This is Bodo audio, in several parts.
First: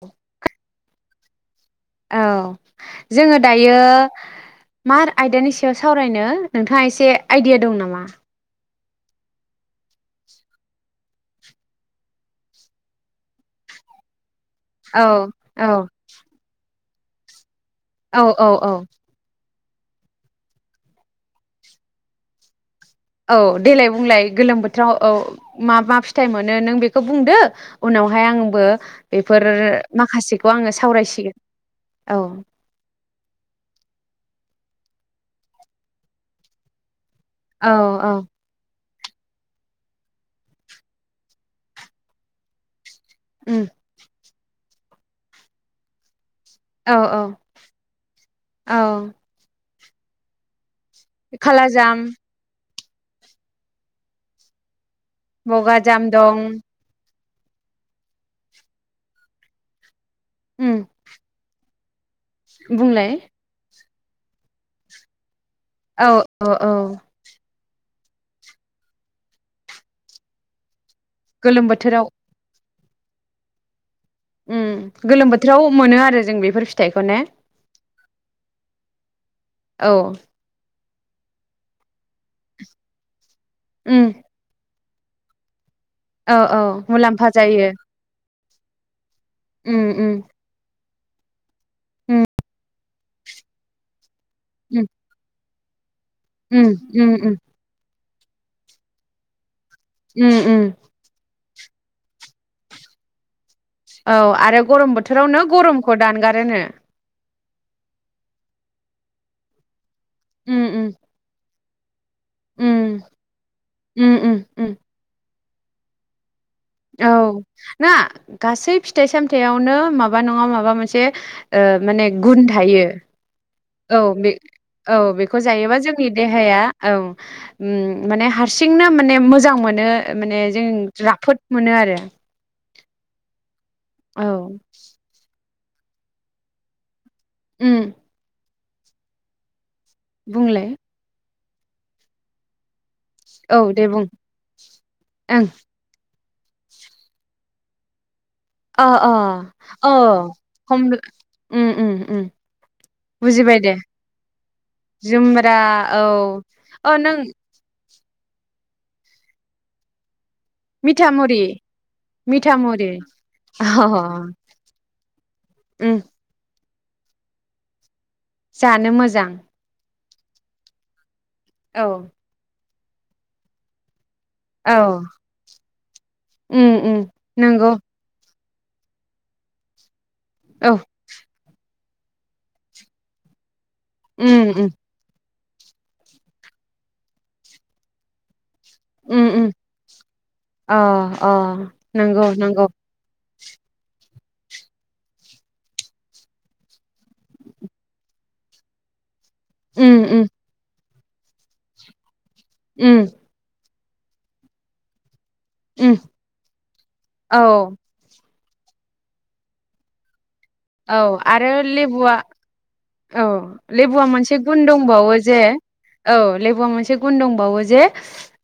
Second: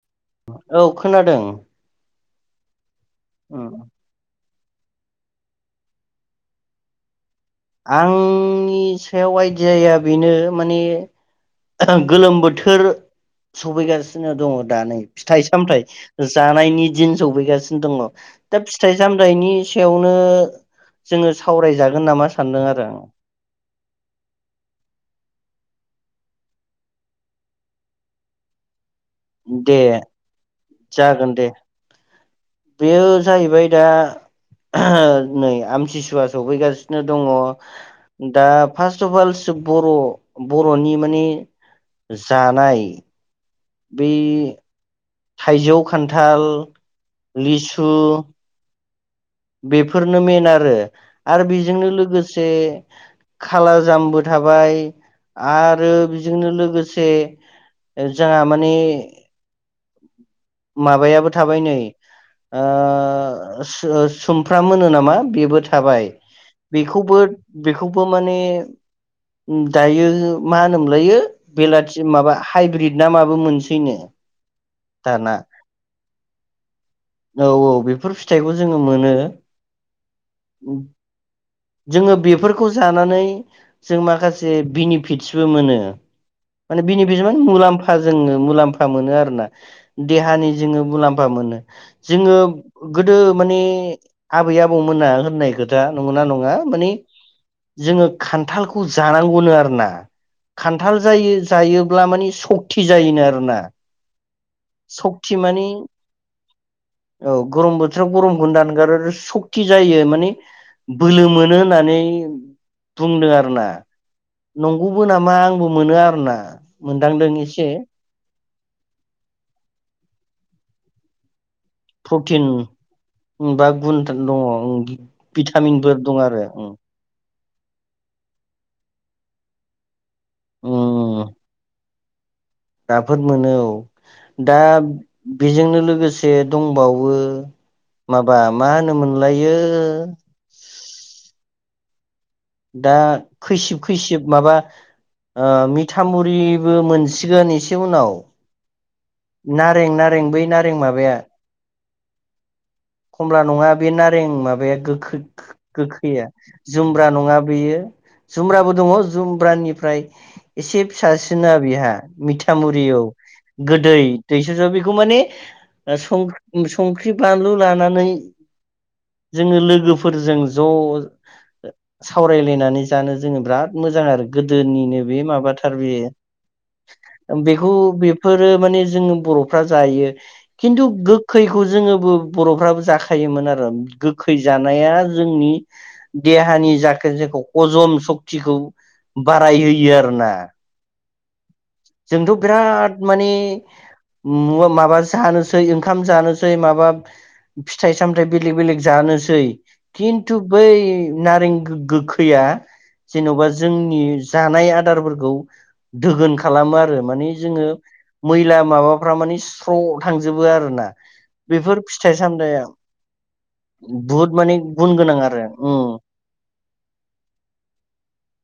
औ औ खोनादों। औ जोङो दायो उम मा आयदानि सायाव सावरायनो नोंथाङा एसे आइडिया दं नामा? आंनि सायाव आयडियाया बेनो माने गोलोम बोथोर सफैगासिनो आरो दङ दा नै औ फिथाइ औ सामथ जानायनि दिन सौफैगासिनो दङ औ औ दा औ फिथाइ सामथाइनि सायावनो जोङो सावरायजागोन नामा? सान्दों आरो आं औ देलाय बुंलाय गोलोम बोथोराव औ मा मा फिथाइ मोनो नों बेखौ बुंदो उनावहाय आंबो बेफोर दे माखासेखौ आङो जागोन सावरायसिगोन दे । औ बेयो जाहैबाय दा नै आमथिसुवा सफैगासिनो दङ औ औ दा फार्स्ट अफ अल सो बर' बर'नि माने जानाय उम बेै थाइजौ खान्था ल औ औ लिसु औ बेफोरनो मेन आरो आरो बेजोंनो खालाजाम लोगोसे खाला जामबो थाबाय आरो बगाजाम दं बेजोंनो लोगोसे ए जोहा माने उम माबायाबो थाबाय नै। ओ बुंलाय स ओ सुमफ्राम मोनो नामा बेबो थ थाबाय औ औ औ बेखौबो बे खौबो माने दायो मा होनोमोनलायो गोलोम बेलाथि बोथोराव माबा हाइब्रिद ना माबो मोनसैनो। उम। गोलोम दाना बोथोराव मोनो आरो जों बेफोर फिथाइखौ ने? फोर फिथाइखौ जोङो मोनो। औ। उम। जोङो बेफोरखौ जानानै जों उम माखासे बेनि फित्सबो मोनो। औ औ माने मुलाम्फा [unintelligible] जायो मुलाम्फा जोङो मुलाम्फा मोनो आरोना उम उम देहानि जोङो मुलाम्फ बा मोनो उम जोङो गोदो माने आबै उम आबौमोना होननाय खोथ जा नंगोना बा उम माने उम उम जोङो खान्थालखौ जानांगौनो आरो। ना उम उम खान्थाल जायो जायोब्ला मानि सक्ति जायोनो आरोना। औ। आरो गरम सक्ति बोथोरावनो माने गरमखौ दानगारोनो। औ गरम बोथोराव गरमखौ दानगारो सक्ति जायो नि उम उम बोलो मोनो नानै उम बुंदों आरोना उम उम उम नंगौबो नामा आं बो मोनो आरो ना। औ ना। गासै फिथाइ सामथाइयावनो माबा नङा माबा मोनसे ओ माने गुन प्रटिन थायो बा । गुन औ दङ बे औ बेखौ जायोबा भिटामिनफोर जोंनि दं आरो देहाया उम औ। ओम माने हारसिंनो माने मोजां मोनो। माने जों उम राफोद मोनो आरो। राफोद मोनो औ । दा औ बेजोंनो लोगोसे दंबावो वो उम माबा मा होनो मानलायो ओ बुंलाय दा औ खैसिब दे बुं खैसिब माबा ओं ओ मिथामुर फ्रिबो मोनसिगोन एसे उनाव अ अ नारें अ नारें बै नारें हम माबाया उम उम उम खमला बुजिबाय नङा दे बे नारें माबाया गोखै जुमब्रा औ गोखैया औ जुमब्रा नों नङा बैयो जुम्ब्राबो दङ जुमब्रानिफ्राय एसे मिथा मुरि फिसासिना बेहा मिथा मिथामुरि मुरि औ अ गोदै दैसुप सुप बेखौ माने ओ उम सं संख्रि बान्दलु लानानै जानो मोजां फोरजों ज' औ सावरायलायनानै जानो जोङो बिराद मोजां आरो । औ गोदोनिनो बे माबाथार बेयो उम उम बेखौ नंगौ बे फोरो माने जोङो बर'फ्रा जायो। औ खिन्थु गोखैखौ जोङो औ बर'फ्राबो जाखायोमोन आरो । गोखै उम उम जानाया जोंनि देहानि जाखो जायखौ हजम सक्तिखौ उम उम बाराय होयो आरो ना । अ अ नंगौ जोंथ' नंगौ बिराद माने म-माबा जानोसै ओंखाम जानोसै माबा फिथाइ सामथाइ बेलेग बेलेग जानो सै उम उम किन्थु बै नारें गो-गोखै खैया उम जेन'बा जोंनि जानाय आदारफोरखौ उम दोगोन खा खालामो आरो माने औ जोङो मैला माबाफ्रा माने स्र थांजो जोबो आरोना औ आरो बेफोर लेबुआ फिथाइ सामथाइआ औ लेबुवा मोनसे गुन दंबावो जे आरो उम औ लेबुवा मोनसे गुन दंबावो जे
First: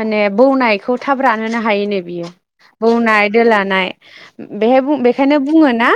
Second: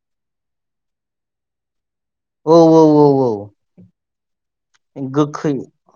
माने बौनायखौ थाब रानहो हायोनो बियो औ औ औ औ बौनाय दोलानाय बेहाय बेखायनो गोखै बुङो ना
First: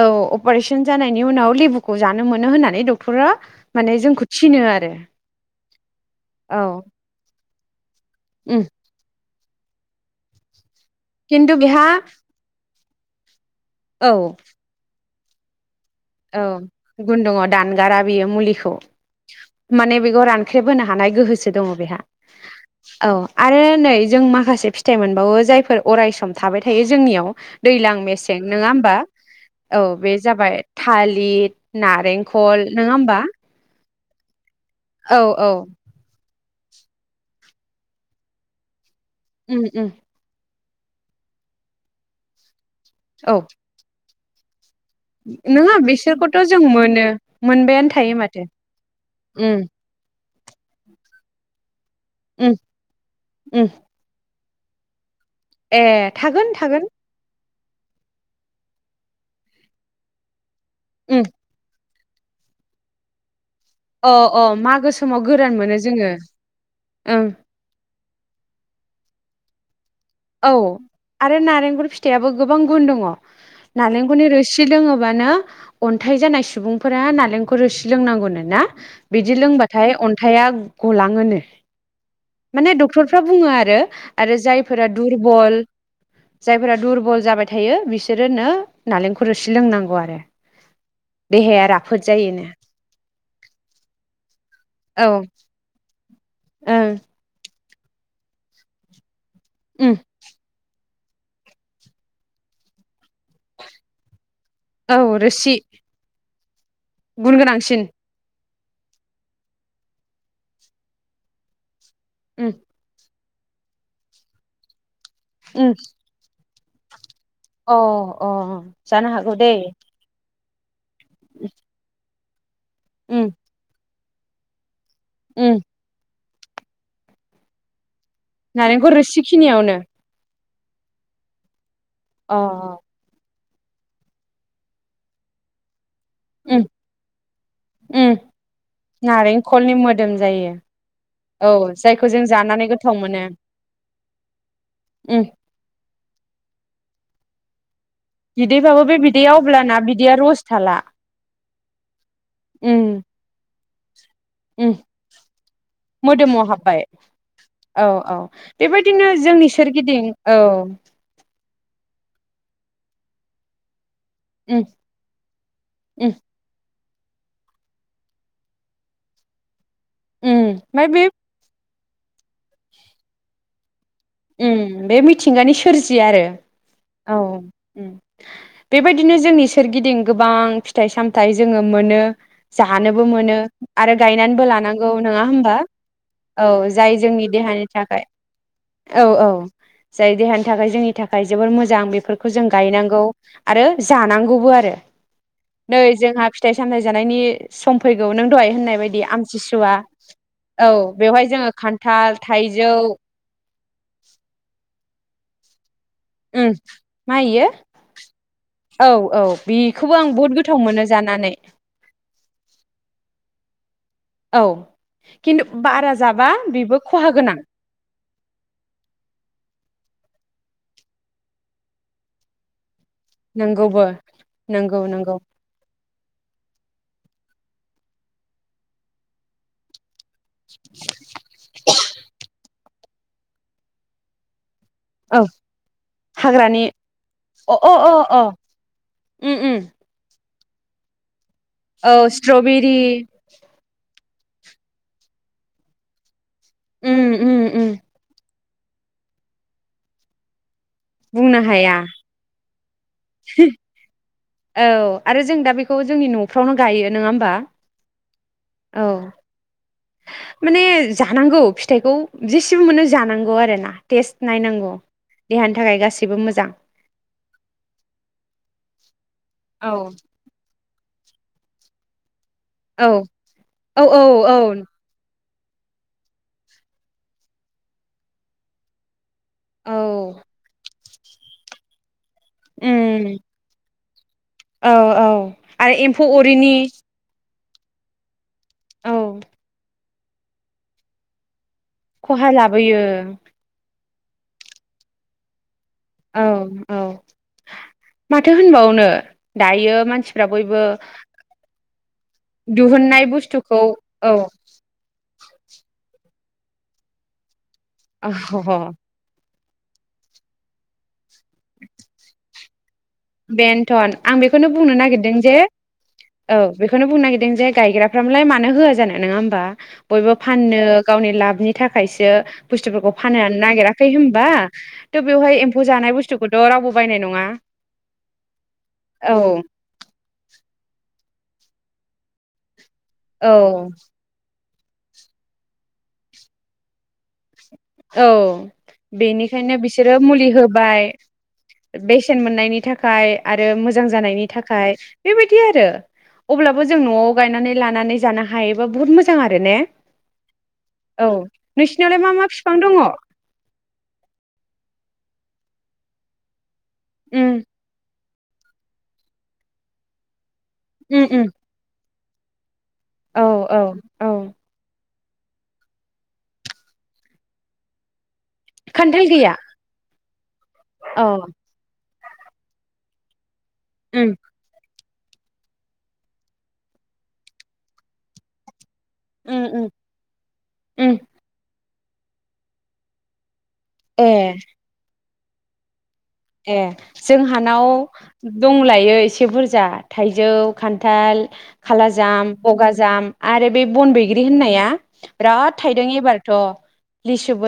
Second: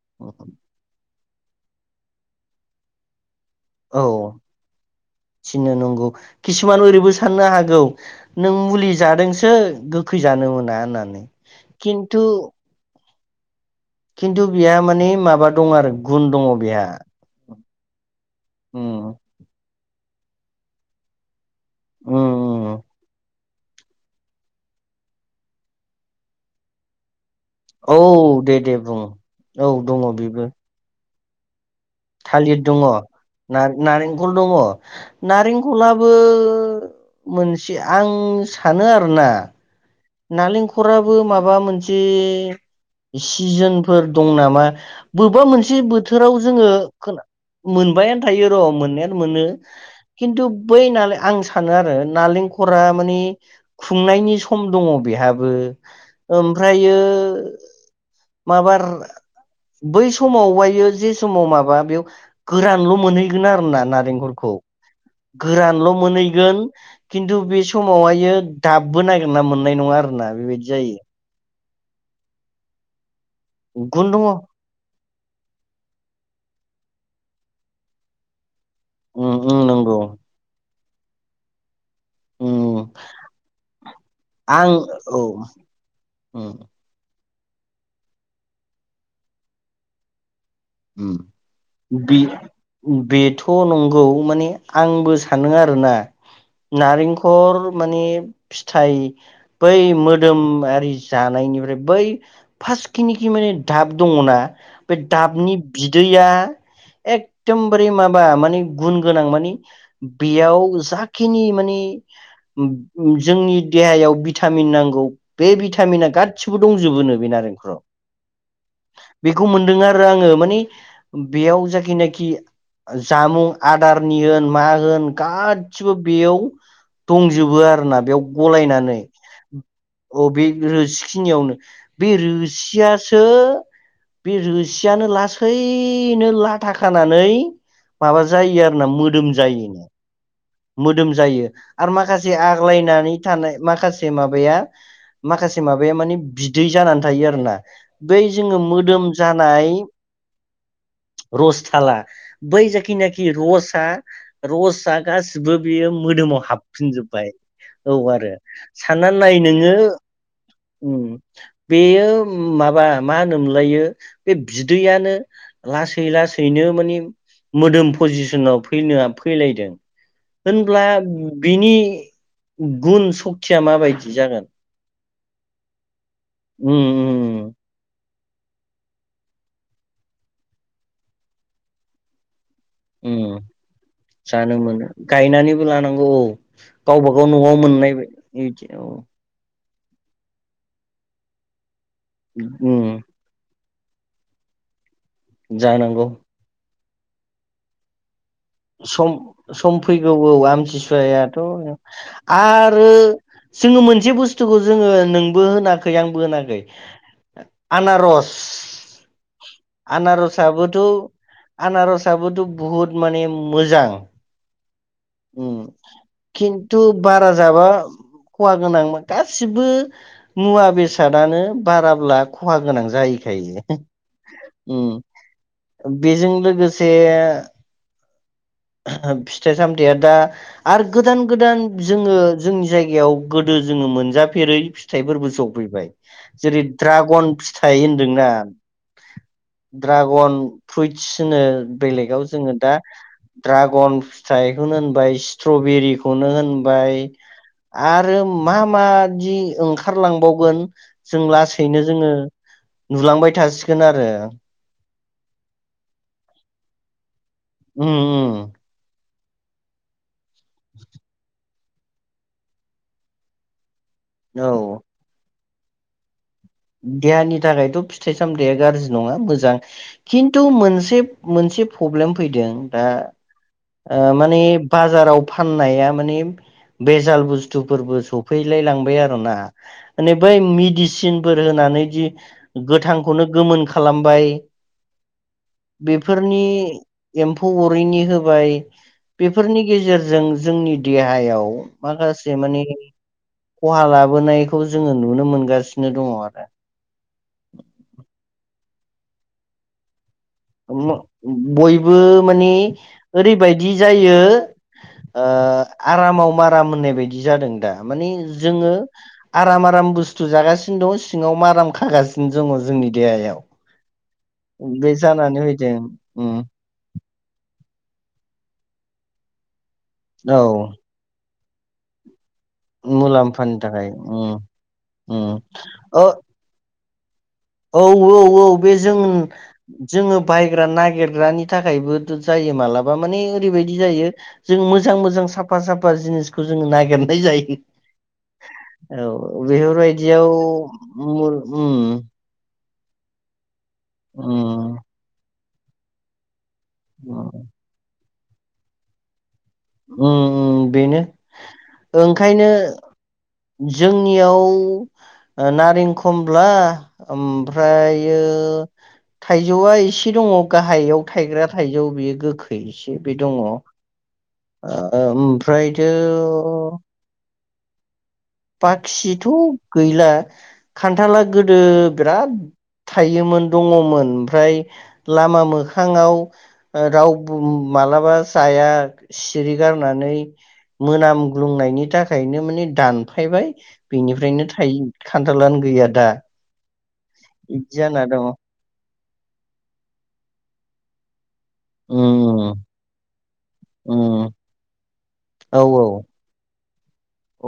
औ अपारेशन जानाय नि उनाव लेबुखौ जानो मोनो होननानै नै डक्टरा माने औ जोंखौ थिनो आरो थिनो नंगौ औ किसुमान ओरैबो साननो हागौ गौ नों उम मुलि जादोंसो गोखै जानो मोना होननानै खिन्थु बेहा खिन्थु औ खिन्थु बिहा माने माबा दं आरो गुन दङ औ बेहा गुन दङ दानगारा बियो मुलिखौ उम माने बेखौ रानख्रेब होनो हानाय गोहो स दङ बेहा उम उम औ आरो नै जों माखासे फिथाइ मोनबावो जायफोर अरायसम थाबाय थायो जोंनियाव दैज्लां औ मेसें दे नङा दे होमबा बुं औ दङ बे बेबो जाबाय थालिर नारेंखल नङा होमबा? खल दङ औ औ नारेंखलाबो बो मोनसे आं सानो आरो उम उम नालेंखराबो माबा मोनसे औ सिजोनफोर दं ना? मा बबेबा नङा मोनसे बोथोराव बिसोरखौथ' जों जोङो मोनो खोना मोनबायानो माथो थायो र' मोननायानो मोनो उम खिन्थु बै नाला आं सानो आरो उम नालेंखरा मानि उम खुंनायनि सम दङ बेहा बो ए थागोन थागोन ओमफ्रायो माबार बै सोमाव हाय यो जि उम समाव माबा बेयाव गोरानल' मोनै आरोना अ अ नारेंखलखौ मागो समाव गोरान मोनो गोरानल' जोङो मोनैगोन ओं खिथु बे समावहायो दाबबो ना [unintelligible] मोननाय नङा आरो औ आरो नारें खर फिथायाबो गोबां गुन दङ। गुन दङ नालेंखुरनि रोसि लोङो मानो अन्थाइ जानाय सुबुंफोरा नालेंखर रोसि लोंनांगौनो? उम बिदि उम लोंबाथाय नंगौ अन्थाया गलाङोनो। माने उम डक्टरफ्रा बुङो आरो जाय आं फोरा औ दुरबल उम जायफोरा दुरबल जाबा थायो बिसोरनो नालेंखर रोसि लोंनांगौ आरो उम देहाया राफोद बे जायोनो बेथ' नंगौ माने औ आंबो सानो आरोना ओं नारेंखर माने फिथाइ बै उम मोदोम आरि जानायनिफ्राय बै फार्स्ट खिनिखि माने दाब दङना बे औ दाबनि रोसि इया गुन गोनांसिन एकदमबारे माबा माने गुन गोनां मानि बेयाव जाखिनि माने उम जोंनि देहायाव बिटामिन नांगौ बे उम भिटामिना गाद गासिबो दंजोबोनो अ अ जानो हागौ बेखौ दै मोनदों आरो आङो माने [inaudible] बेयाव जाखिनाखि [inaudible] उम जामुं आद थारनि होन मा होन उम गासिबो बेयाव दंजोबो आरोना बेयाव नारेंखल गलायनानै रोसिखिनियावनो अबे रोसिखिनियावनो बे अ रोसियासो बे रोसियानो लास ओइ नो उम लाथा खानानै उम माबा जायो आरोना मोदोम नारेंखलनि जायोनो मोदोम जायो मोदम जायो औ आरो जायखौ जों माखासे जानानै गोथाव आग्लायनानै मोनो थानाय माखासे मबाया उम माखासे मबाया माने बिदै जानानै था थायो आरो ना बिदैबाबो बे बिदैआव अब्लाना बिदै रस थाला बै उम जाखिनाखि रस हा उम रसआ गासिबो बेयो मोदोमाव हाबफिनजोबबाय औ आरो बेबायदिनो सानना नाय जोंनि नोङो सोरगिदिं औ उम बेयो माबा मा होनोम मोनलायो बे उम बि दैयानो लासै उम उम लासैनो माने मोदोम पजिसनाव फैनो फैलायदों होनब्ला ओमफ्राय बे बिनि गुन सक्तिया माबायदि जागोन उम बे मि मिथिंगानि सोरजि जिआरो औ उम उम बेबायदिनो जोंनि सोरगिदिं गोबां फिथाइ सामथाइ जोङो मोनो जानोबो उम मोनो उम आरो गायनानैबो जानो मोनो लानांगौ नङा होमबा गायनानैबो लानांगौ औ जाय गावबा गाव जोंनि न'आव देहानि मोननाय थाखाय बा- बिदि औ जाय देहानि थाखाय जोंनि थाखाय जोबोर मोजां बे फोरखौ जों उम गायनांगौ आरो जानांगौबो आरो नै जानांगौ जोंहा फिथाय सामथाय जानायनि सम फैगौ नों बायदि सम आमथिसुवा सम फैगौ औ बेवहाय आमतसुवायाथ' जोङो खान्थाल थाइजौ आरो जोङो मोनसे बुस्थुखौ जोङो नोंबो होनाखै खै आंबो उम होनाखै मा इयो आनारस औ औ बेखौबो आं बहुद गोथाव आनारसाबोथ' मोनो जानानै आनारसाबोथ' बुहुत माने मोजां औ खिन्थु बारा जाबा बेबो खिन्थु खहा बारा गोनां जाबा खहा गोनां गासिबो मुवा बेसादानो बाराब्ला खहा गोनां जायो नंगौबो नंगौ नंगौ बेजों लोगोसे फिथाइ सामथाया दा आरो गोदान गोदान जोङो जोंनि जायगायाव गोदो जोङो मोनजाफेरै औ फिथाइफोरबो जफैबाय जेरै हाग्रानि ड्रागन अ अ फिथाइ अ अ होन्दोंना उम उम ड्रागन फ्रुइत्स जोङो औ बेलेगाव जोङो दा स्ट्रबेरि बन फिथाय खौनो होनबाय स्ट्रबेरी बाय उम उम उम आरो मा मादि ओंखारलांबावगोन जों बुंनो हाया लासैनो जोङो नुलांबाय थासिगोन आरो औ आरो जों दा बेखौ जोंनि न'फ्रावनो गायो नङा होमबा उम उम औ माने जानांगौ फिथाइखौ जेसेबो मोनो जानांगौ आरो ना टेस्ट औ नायनांगौ देहानि थाखाय गासैबो मोजां देहानि थाखायथ' फिथाइ सामथाइया गाज्रि नङा मोजां औ खिन्थु मोनसे मोनसे फब्लेम फैदों दा औ औ ओ औ औ माने बाजाराव फाननाया माने बेजाल बुस्थुफोरबो सफैलाय लांबाय आरो ना माने औ बै मेदि सिन फोर होनानै जि गोथांखौनो गोमोनखा खालाम औ-औ आरो एम्फौ अरिनि फौ अरैनि हो बाय औ बेफोरनि गेजेर जों- जोंनि देहायाव, खहा माखासे माने लाबोयो खहा ला लाबोनायखौ जोङो नुनो मोनगासिनो । औ- औ, माथो होनबावनो? दायो मानसि बयबो मानि दिहुननाय बुस्थुखौ ओरैबायदि औ जायो ओ आरामाव बारा मोननाय बायदि जादों । दा माने औ जोङो, आराम - आराम बुस्थु जागासिनो दं, सिङाव माराम खागासिनो दङ जोंनि। देहायाव बेनोथ' आं बेखौनो बुंनो बे नागिरदों जे जानानै फैदों उम औ बेखौनो बुंनो नागिरदों । जे गायग्राफ्रा मालाय मानो होआ जानो नङा होमबा? बयबो औ फाननो गावनि लाबनि थाखायसो, बुस्थुफोरखौ फाननानै मुलाम्फानि थाखाय नागिराखै होमबा? उम थ' उम बेवहाय एम्फौ जानाय बुथुफोरखौथ' रावबो, बायनाय नङा । औ-औ-औ बे जों जोङो बाइ नागिरग्रानि थाखायबो जायो मालाबा माबा माने औ ओरैबायदि जायो। जों मोजां-मोजां, साफा-साफा जिनिसखौ जोङो नागिरनाय जायो । औ बेनिखायनो बिसोरो बेफोरबायदियाव मुलि होबाय मुल उम बेसेन मोननायनि थाख खाय आरो मोजां, जानायनि थाखाय उम बेबायदि दि आरो अब्लाबो जों न'आव उम गायनानै लानानै जानो हा हायोबा बुहुद मोजां आ ने उम औ नोंसिनावलाय मा मा ओ बिफां दङ जोंनियाव नारें खमब्ला उम ओमफ्राय ओ थाइजौआ एसे दङ । गाहायाव उम उम थायग्रा थाइजौ बेयो । गोखै बो एसे बे औ दङ। औ औ ओमफ्रायथो खान्थाल बाखिथ गैया गैला औ खान्थाला गोदो बिराद थायोमोन दङमोन उम ओमफ्राय लामा मोखाङाव रावबो मालाबा जाया । उम सिरि उम गारनानै उम मोनामग्लुंनायनि थाखायनो माने दान फायबाय । ए बेनिफ्रायनो थायो । खान्थालानो गैया दा । ए । जोंहानाव दङ दंलायो एसे । एसे बुरजा थाइजौ खान्थाल खाला जाम उम बगाजाम आरो बे बन बैग्रि उम होननाया बिराद औ औ थाइदों एबारथ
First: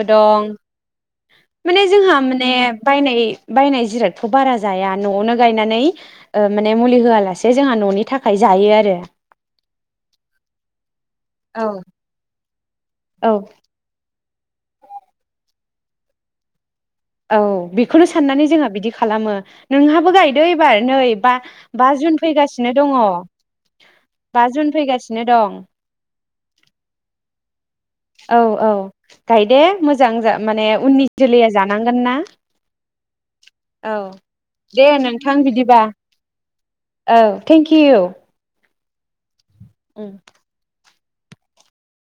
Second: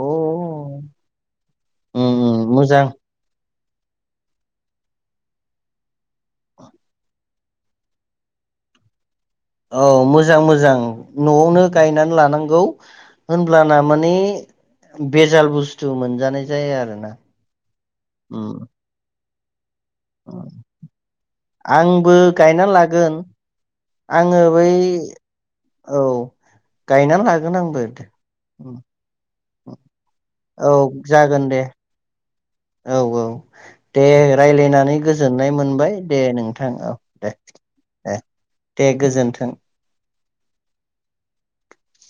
अ दं माने उम जोंहा माने उम मोजां बायनाय बायनाय जिरादखौ बारा जाया नआवनो गायनानै माने मुलि होआलासे जोंहा ननि थाखाय जायो आरो औ मोजां मोजां नआवनो औ गायनानै लानांगौ औ ओनब्लाना माने बेजाल बुस्थु मोनजानाय जाया आरो । औ औ बेखौनो साननानै जोंहा बिदि खालामो । नोंहाबो गायदो उम एबार नै बा बा आंबो जुन गायना फैगासिनो दङ लागोन आङो बा बै जुन फैगासिनो दं । गोन आंबो । औ औ गायदे मोजां माने औ उननि जागोन जोलैया दे जानांगोन ना । औ औ । दे दे रायज्लायनानै नोंथां गोजोननाय बिदिबा मोनबाय दे नोंथां औ दे दे थेंक इउ । दे गोजोन्थों। उ।